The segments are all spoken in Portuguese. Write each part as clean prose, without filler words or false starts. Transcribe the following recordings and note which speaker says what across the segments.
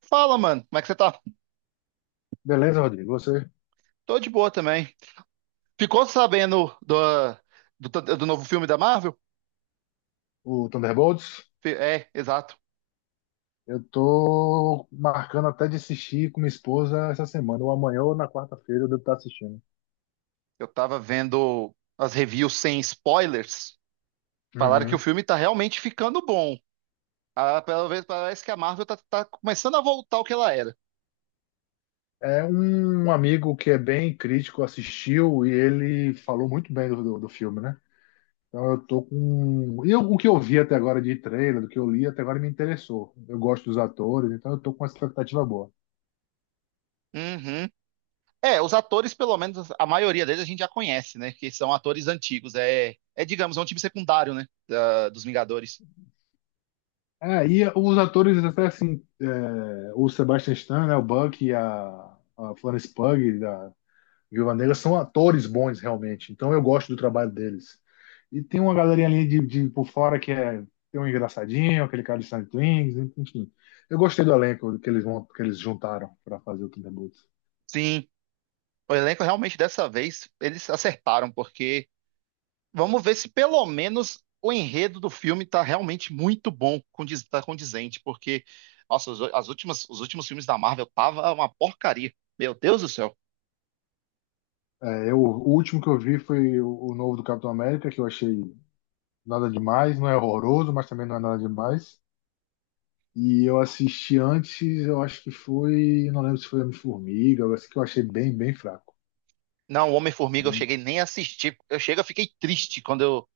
Speaker 1: Fala, mano, como é que você tá?
Speaker 2: Beleza, Rodrigo? Você,
Speaker 1: Tô de boa também. Ficou sabendo do, do novo filme da Marvel?
Speaker 2: o Thunderbolts?
Speaker 1: É, exato.
Speaker 2: Eu tô marcando até de assistir com minha esposa essa semana, ou amanhã ou na quarta-feira eu devo estar assistindo.
Speaker 1: Eu tava vendo as reviews sem spoilers. Falaram que o
Speaker 2: Uhum.
Speaker 1: filme tá realmente ficando bom. Ah, pelo menos parece que a Marvel tá começando a voltar ao que ela era.
Speaker 2: É um amigo que é bem crítico, assistiu e ele falou muito bem do filme, né? Então eu tô com. O que eu vi até agora de trailer, do que eu li até agora me interessou. Eu gosto dos atores, então eu tô com uma expectativa boa.
Speaker 1: Uhum. É, os atores, pelo menos a maioria deles a gente já conhece, né? Que são atores antigos. É digamos, é um time secundário, né? Dos Vingadores.
Speaker 2: É, e os atores, até assim, é, o Sebastian Stan, né, o Buck e a Florence Pugh, da, Viúva Negra são atores bons, realmente. Então eu gosto do trabalho deles. E tem uma galerinha ali de por fora que é tem um engraçadinho, aquele cara de Silent Wings, enfim. Eu gostei do elenco que que eles juntaram para fazer o Thunderbolts.
Speaker 1: Sim, o elenco realmente dessa vez eles acertaram, porque. Vamos ver se pelo menos o enredo do filme tá realmente muito bom, condiz, tá condizente, porque, nossa, os últimos filmes da Marvel tava uma porcaria. Meu Deus do céu.
Speaker 2: É, eu, o último que eu vi foi o novo do Capitão América, que eu achei nada demais, não é horroroso, mas também não é nada demais. E eu assisti antes, eu acho que foi, não lembro se foi Homem-Formiga, eu acho que eu achei bem fraco.
Speaker 1: Não, o Homem-Formiga eu
Speaker 2: Bem,
Speaker 1: cheguei nem a assistir. Eu fiquei triste quando eu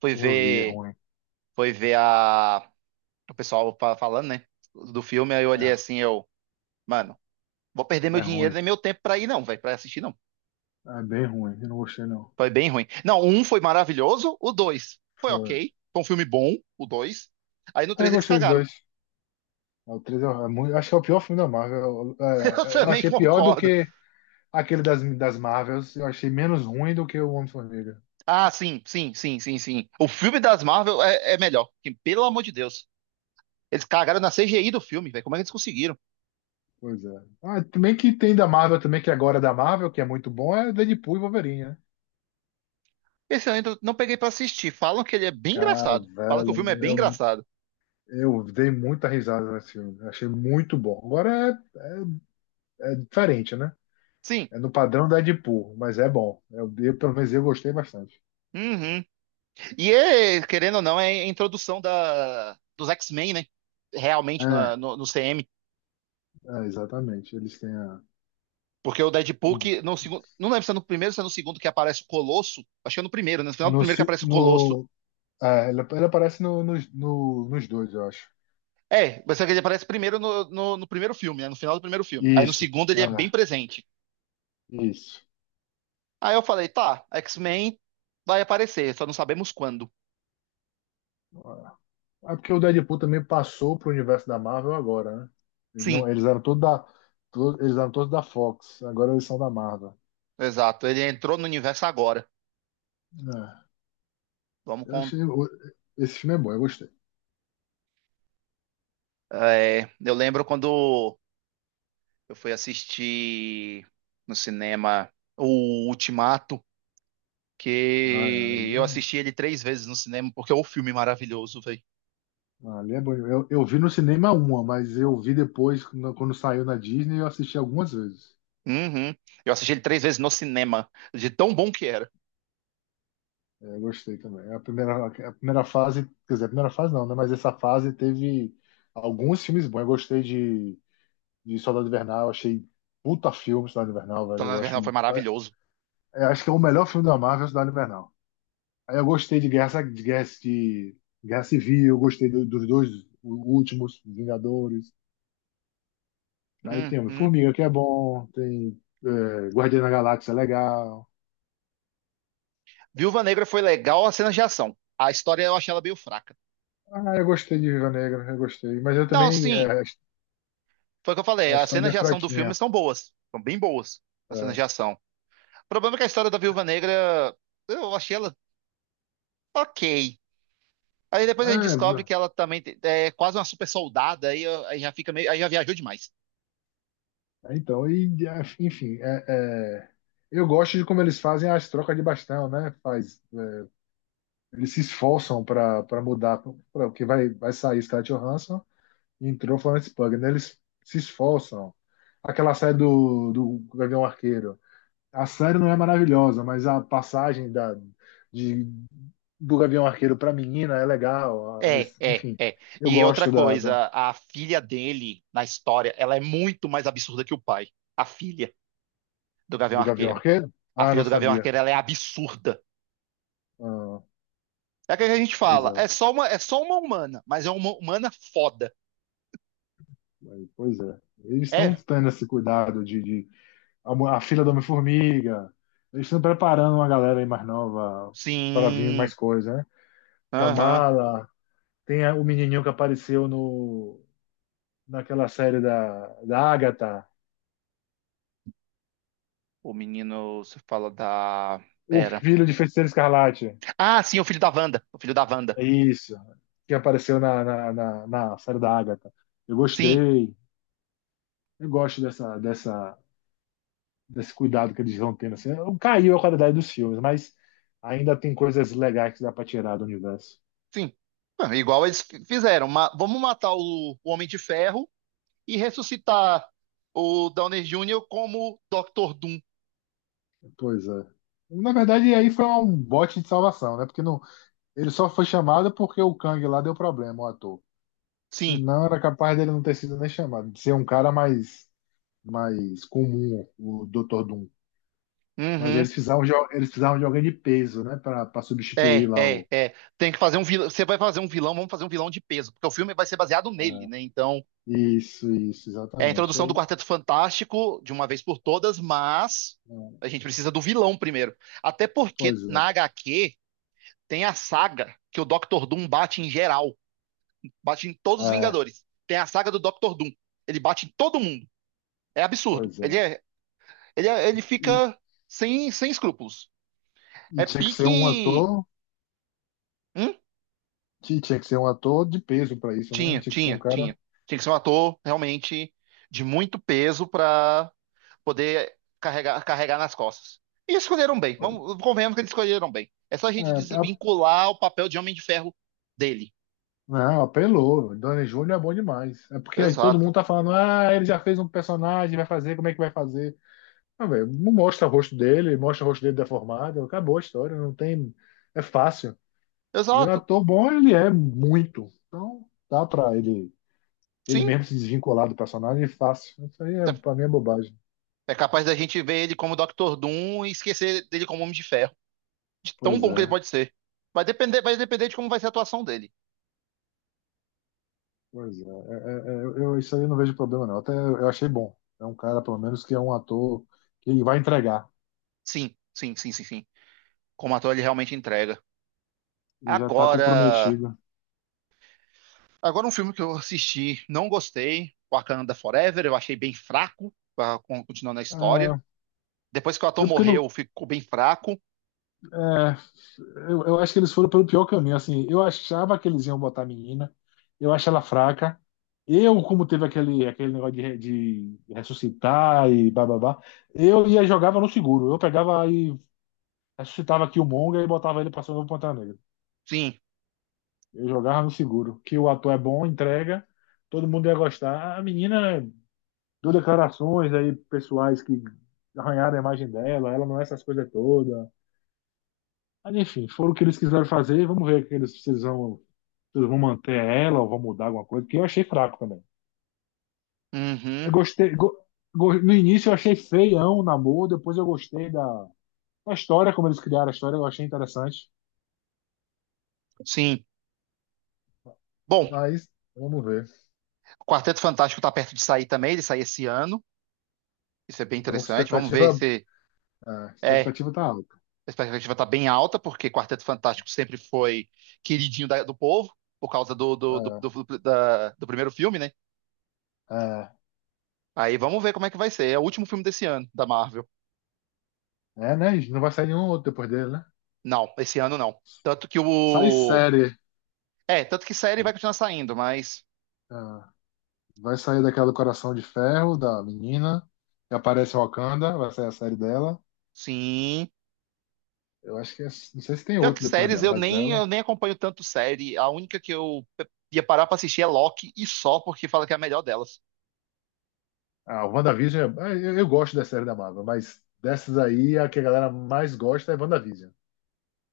Speaker 1: fui
Speaker 2: eu vi, é
Speaker 1: ver,
Speaker 2: ruim.
Speaker 1: fui ver o pessoal falando, né, do filme, aí eu olhei
Speaker 2: É,
Speaker 1: assim, eu, mano, vou perder meu
Speaker 2: é
Speaker 1: dinheiro
Speaker 2: ruim.
Speaker 1: nem meu tempo pra ir não, velho, pra assistir não.
Speaker 2: É bem ruim, eu não gostei não.
Speaker 1: Foi bem ruim. Não, o um foi maravilhoso, o dois foi
Speaker 2: Foi.
Speaker 1: ok, foi um filme bom, o dois. Aí no
Speaker 2: É, eu
Speaker 1: três eles
Speaker 2: gostei dos
Speaker 1: cagaram.
Speaker 2: dois. É, o 3 é, é muito, acho que é o pior filme da Marvel.
Speaker 1: Eu
Speaker 2: É, eu
Speaker 1: também
Speaker 2: achei pior do
Speaker 1: concordo.
Speaker 2: que aquele das Marvels. Eu achei menos ruim do que o Homem-Formiga.
Speaker 1: Ah, sim, sim, sim, sim, sim. O filme das Marvel é melhor que, pelo amor de Deus. Eles cagaram na CGI do filme, velho. Como é que eles conseguiram?
Speaker 2: Pois é. Ah, também que tem da Marvel também, que agora é da Marvel, que é muito bom, é Deadpool e Wolverine, né?
Speaker 1: Esse eu ainda não peguei pra assistir. Falam que ele é bem
Speaker 2: Cara,
Speaker 1: engraçado. Falam que o filme é
Speaker 2: velho,
Speaker 1: bem engraçado.
Speaker 2: eu dei muita risada nesse filme. Eu achei muito bom. Agora é, é diferente, né?
Speaker 1: Sim.
Speaker 2: É no padrão da Deadpool, mas é bom. Eu, pelo menos eu gostei bastante.
Speaker 1: Uhum. E é, querendo ou não, é a introdução dos X-Men, né? Realmente
Speaker 2: É,
Speaker 1: no CM.
Speaker 2: exatamente. Eles têm a,
Speaker 1: Porque o Deadpool, que no segundo, não lembro se é no primeiro ou se é no segundo que aparece o Colosso. Acho que é no primeiro, né? No final do
Speaker 2: No,
Speaker 1: primeiro que
Speaker 2: ci-
Speaker 1: aparece o Colosso.
Speaker 2: no, é, ele aparece no, nos dois, eu acho.
Speaker 1: É, você que ele aparece primeiro no primeiro filme, né? No final do primeiro filme. Aí no
Speaker 2: Isso.
Speaker 1: segundo ele é bem
Speaker 2: Ah,
Speaker 1: presente.
Speaker 2: isso.
Speaker 1: Aí eu falei, tá, X-Men vai aparecer, só não sabemos quando.
Speaker 2: Ah, é porque o Deadpool também passou pro universo da Marvel agora, né? Eles,
Speaker 1: Sim,
Speaker 2: não, eles eram todos da, eles eram todos da Fox, agora eles são da Marvel.
Speaker 1: exato. Ele entrou no universo agora.
Speaker 2: É,
Speaker 1: Vamos
Speaker 2: eu
Speaker 1: com.
Speaker 2: achei, esse filme é bom, eu gostei.
Speaker 1: É, eu lembro quando eu fui assistir no cinema o Ultimato,
Speaker 2: Ah,
Speaker 1: que
Speaker 2: ali,
Speaker 1: eu assisti ele três vezes no cinema, porque é um filme maravilhoso, velho.
Speaker 2: ali é bom. Eu vi no cinema uma, mas eu vi depois, quando saiu na Disney, eu assisti algumas vezes.
Speaker 1: Uhum. Eu assisti ele três vezes no cinema, de tão bom que era.
Speaker 2: É, eu gostei também. A primeira fase, quer dizer, a primeira fase não, né? Mas essa fase teve alguns filmes bons. Eu gostei de Soldado Invernal, achei puta filme Soldado Invernal,
Speaker 1: Então,
Speaker 2: velho.
Speaker 1: na verdade, foi maravilhoso.
Speaker 2: Eu acho que é o melhor filme da Marvel, Soldado Invernal. Aí eu gostei de Guerra, de Guerra, de Guerra Civil, eu gostei dos dois últimos, Vingadores. Aí tem
Speaker 1: Uhum.
Speaker 2: Homem-Formiga, que é bom, tem é, Guardiã da Galáxia, é legal.
Speaker 1: Viúva Negra foi legal as cenas de ação. A história eu achei ela meio fraca.
Speaker 2: Ah, eu gostei de Viva Negra, eu gostei. Mas eu
Speaker 1: Não,
Speaker 2: também,
Speaker 1: sim,
Speaker 2: é,
Speaker 1: foi o que eu falei.
Speaker 2: a
Speaker 1: As cenas
Speaker 2: história é
Speaker 1: de ação do filme
Speaker 2: fraquinha.
Speaker 1: são boas. São bem boas as cenas de
Speaker 2: É.
Speaker 1: ação. O problema é que a história da Viúva Negra, eu achei ela ok. Aí depois a gente
Speaker 2: É,
Speaker 1: descobre
Speaker 2: bro.
Speaker 1: que ela também é quase uma super soldada, aí, aí já fica meio, aí já viajou demais.
Speaker 2: Então, e, é, enfim, é, é, eu gosto de como eles fazem as trocas de bastão, né? Faz, é, eles se esforçam para mudar, pra, porque vai, vai sair Scarlett Johansson e entrou Florence Pugh, né? Eles se esforçam. Aquela série do Gavião Arqueiro. A série não é maravilhosa, mas a passagem da, de, do Gavião Arqueiro para menina é legal.
Speaker 1: É, é,
Speaker 2: Enfim,
Speaker 1: é.
Speaker 2: eu
Speaker 1: E outra
Speaker 2: gosto da
Speaker 1: coisa, a filha dele na história, ela é muito mais absurda que o pai. A filha do Gavião
Speaker 2: do Gavião
Speaker 1: Arqueiro.
Speaker 2: Arqueiro.
Speaker 1: A
Speaker 2: Ah, não
Speaker 1: filha do Gavião
Speaker 2: sabia.
Speaker 1: Arqueiro, ela é absurda.
Speaker 2: Ah,
Speaker 1: É o que a gente
Speaker 2: pois
Speaker 1: fala.
Speaker 2: é.
Speaker 1: É só uma humana, mas é uma humana foda.
Speaker 2: Pois é. Eles estão
Speaker 1: É?
Speaker 2: tendo esse cuidado a, a filha do Homem-Formiga. Eles estão preparando uma galera aí mais nova para vir mais
Speaker 1: Sim.
Speaker 2: coisa, né?
Speaker 1: Aham.
Speaker 2: Kamala, tem o menininho que apareceu no, naquela série da Agatha,
Speaker 1: O menino, você fala da.
Speaker 2: o
Speaker 1: Pera.
Speaker 2: filho de Feiticeiro Escarlate.
Speaker 1: Ah, sim, o filho da Wanda. O filho da Wanda.
Speaker 2: É isso, que apareceu na série da Agatha. Eu
Speaker 1: Sim,
Speaker 2: gostei, eu gosto dessa desse cuidado que eles vão tendo. Assim, caiu a qualidade dos filmes, mas ainda tem coisas legais que dá pra tirar do universo.
Speaker 1: sim. Ah, igual eles fizeram. Vamos matar o Homem de Ferro e ressuscitar o Downey Júnior como Dr. Doom.
Speaker 2: Pois é. Na verdade, aí foi um bote de salvação, né? Porque não, ele só foi chamado porque o Kang lá deu problema, o ator. Se
Speaker 1: Sim.
Speaker 2: não, era capaz dele não ter sido nem chamado, de ser um cara mais, mais comum, o Dr. Doom. Mas
Speaker 1: Uhum.
Speaker 2: eles precisavam de alguém de peso, né? Pra, pra substituir
Speaker 1: É,
Speaker 2: lá
Speaker 1: é,
Speaker 2: o.
Speaker 1: é. Tem que fazer um vilão. Você vai fazer um vilão, vamos fazer um vilão de peso, porque o filme vai ser baseado nele,
Speaker 2: É,
Speaker 1: né? Então.
Speaker 2: isso,
Speaker 1: É a
Speaker 2: exatamente.
Speaker 1: introdução do
Speaker 2: Aí,
Speaker 1: Quarteto Fantástico, de uma vez por todas, mas
Speaker 2: é,
Speaker 1: a gente precisa do vilão primeiro. Até porque
Speaker 2: pois é.
Speaker 1: na HQ tem a saga que o Dr. Doom bate em geral, bate em todos os
Speaker 2: É,
Speaker 1: Vingadores. Tem a saga do Dr. Doom. Ele bate em todo mundo. É absurdo.
Speaker 2: pois
Speaker 1: Ele
Speaker 2: é.
Speaker 1: é, ele é- ele fica sem escrúpulos.
Speaker 2: E
Speaker 1: É
Speaker 2: tinha que ser um
Speaker 1: pique.
Speaker 2: ator,
Speaker 1: Hum?
Speaker 2: que tinha que ser um ator de peso pra isso, né?
Speaker 1: Tinha,
Speaker 2: Tinha que ser um
Speaker 1: tinha,
Speaker 2: cara.
Speaker 1: tinha. Tinha que ser um ator realmente de muito peso pra poder carregar, carregar nas costas. E escolheram bem. Vamos, convenhamos que eles escolheram bem. É só a
Speaker 2: É,
Speaker 1: gente
Speaker 2: a-
Speaker 1: desvincular o papel de Homem de Ferro dele.
Speaker 2: não, apelou. Downey Júnior é bom demais. É porque aí todo
Speaker 1: Exato.
Speaker 2: mundo tá falando, ah, ele já fez um personagem, vai fazer, como é que vai fazer? Ah, velho, não mostra o rosto dele, mostra o rosto dele deformado, acabou a história, não tem. É fácil. E o
Speaker 1: Exato.
Speaker 2: ator bom, ele é muito. Então, dá pra ele, ele
Speaker 1: Sim.
Speaker 2: mesmo se desvincular do personagem, é fácil. Isso aí, é,
Speaker 1: É
Speaker 2: pra mim, é bobagem.
Speaker 1: é capaz da gente ver ele como Dr. Doom e esquecer dele como Homem de Ferro. De tão
Speaker 2: Pois
Speaker 1: bom que ele
Speaker 2: é.
Speaker 1: pode ser. Vai depender de como vai ser a atuação dele.
Speaker 2: Pois é, é, é, é, eu, isso aí eu não vejo problema não. Até eu achei bom. É um cara, pelo menos, que é um ator que vai entregar
Speaker 1: Sim, sim, sim, sim, sim. Como ator ele realmente entrega.
Speaker 2: e já tá
Speaker 1: Agora,
Speaker 2: comprometido.
Speaker 1: agora um filme que eu assisti, não gostei, Wakanda Forever, eu achei bem fraco, continuando a história.
Speaker 2: Ah,
Speaker 1: Depois que o ator
Speaker 2: eu, porque
Speaker 1: morreu,
Speaker 2: não,
Speaker 1: ficou bem fraco.
Speaker 2: eu acho que eles foram pelo pior caminho. Assim, eu achava que eles iam botar a menina, eu acho ela fraca. Eu, como teve aquele, aquele negócio de, de ressuscitar e bababá, eu ia e jogava no seguro. Eu pegava e ressuscitava Killmonger e botava ele pra ser o novo Pantera Negra.
Speaker 1: Sim.
Speaker 2: Eu jogava no seguro. Que o ator é bom, entrega, todo mundo ia gostar. A menina deu declarações aí pessoais que arranharam a imagem dela, ela não é essas coisas todas. Mas enfim, foram o que eles quiseram fazer, vamos ver o que eles precisam. Se eles vão manter ela ou vão mudar alguma coisa, porque eu achei fraco também.
Speaker 1: Uhum.
Speaker 2: Eu gostei. No início eu achei feião o namoro, depois eu gostei da, da história, como eles criaram a história, eu achei interessante.
Speaker 1: Sim. Bom,
Speaker 2: Mas vamos ver.
Speaker 1: o Quarteto Fantástico tá perto de sair também, ele sai esse ano. Isso é bem
Speaker 2: Então,
Speaker 1: interessante. Vamos ver
Speaker 2: expectativa.
Speaker 1: se
Speaker 2: A
Speaker 1: é,
Speaker 2: expectativa tá alta.
Speaker 1: a expectativa tá bem alta, porque Quarteto Fantástico sempre foi queridinho do povo, por causa do primeiro filme, né?
Speaker 2: É, é.
Speaker 1: Aí vamos ver como é que vai ser. É o último filme desse ano, da Marvel.
Speaker 2: É, né? Não vai sair nenhum outro depois dele, né?
Speaker 1: Não, esse ano não. Tanto que
Speaker 2: Sai
Speaker 1: o.
Speaker 2: série.
Speaker 1: É, tanto que série vai continuar saindo, mas.
Speaker 2: Ah, vai sair daquela do Coração de Ferro, da menina, que aparece Wakanda, vai sair a série dela.
Speaker 1: Sim.
Speaker 2: Eu acho que é, não sei se tem
Speaker 1: Pior que
Speaker 2: outro depois
Speaker 1: séries,
Speaker 2: dela,
Speaker 1: eu
Speaker 2: mas
Speaker 1: nem,
Speaker 2: ela.
Speaker 1: eu nem acompanho tanto série. A única que eu ia parar pra assistir é Loki e só porque fala que é a melhor delas.
Speaker 2: Ah, o WandaVision, é, é, eu gosto da série da Marvel, mas dessas aí, a que a galera mais gosta é WandaVision.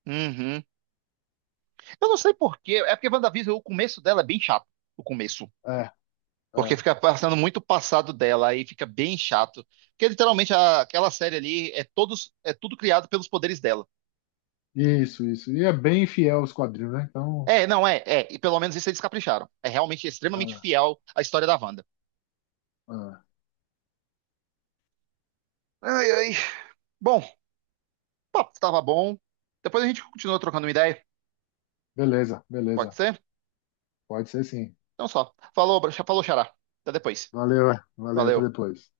Speaker 1: Uhum. Eu não sei por quê. É porque WandaVision, o começo dela é bem chato. O começo.
Speaker 2: É,
Speaker 1: Porque
Speaker 2: é.
Speaker 1: fica passando muito passado dela, aí fica bem chato. Porque literalmente aquela série ali é tudo criado pelos poderes dela.
Speaker 2: Isso, isso. E é bem fiel aos quadrinhos, né? Então,
Speaker 1: É, não é, é. E pelo menos isso eles capricharam. É realmente extremamente
Speaker 2: ah,
Speaker 1: fiel à história da Wanda.
Speaker 2: ah,
Speaker 1: Ai, ai. Bom, o papo tava bom. Depois a gente continua trocando uma ideia.
Speaker 2: beleza,
Speaker 1: Pode
Speaker 2: beleza.
Speaker 1: ser?
Speaker 2: Pode ser sim.
Speaker 1: Então só. Falou, falou, xará. Até depois.
Speaker 2: Valeu, é. Valeu, até
Speaker 1: Valeu.
Speaker 2: depois.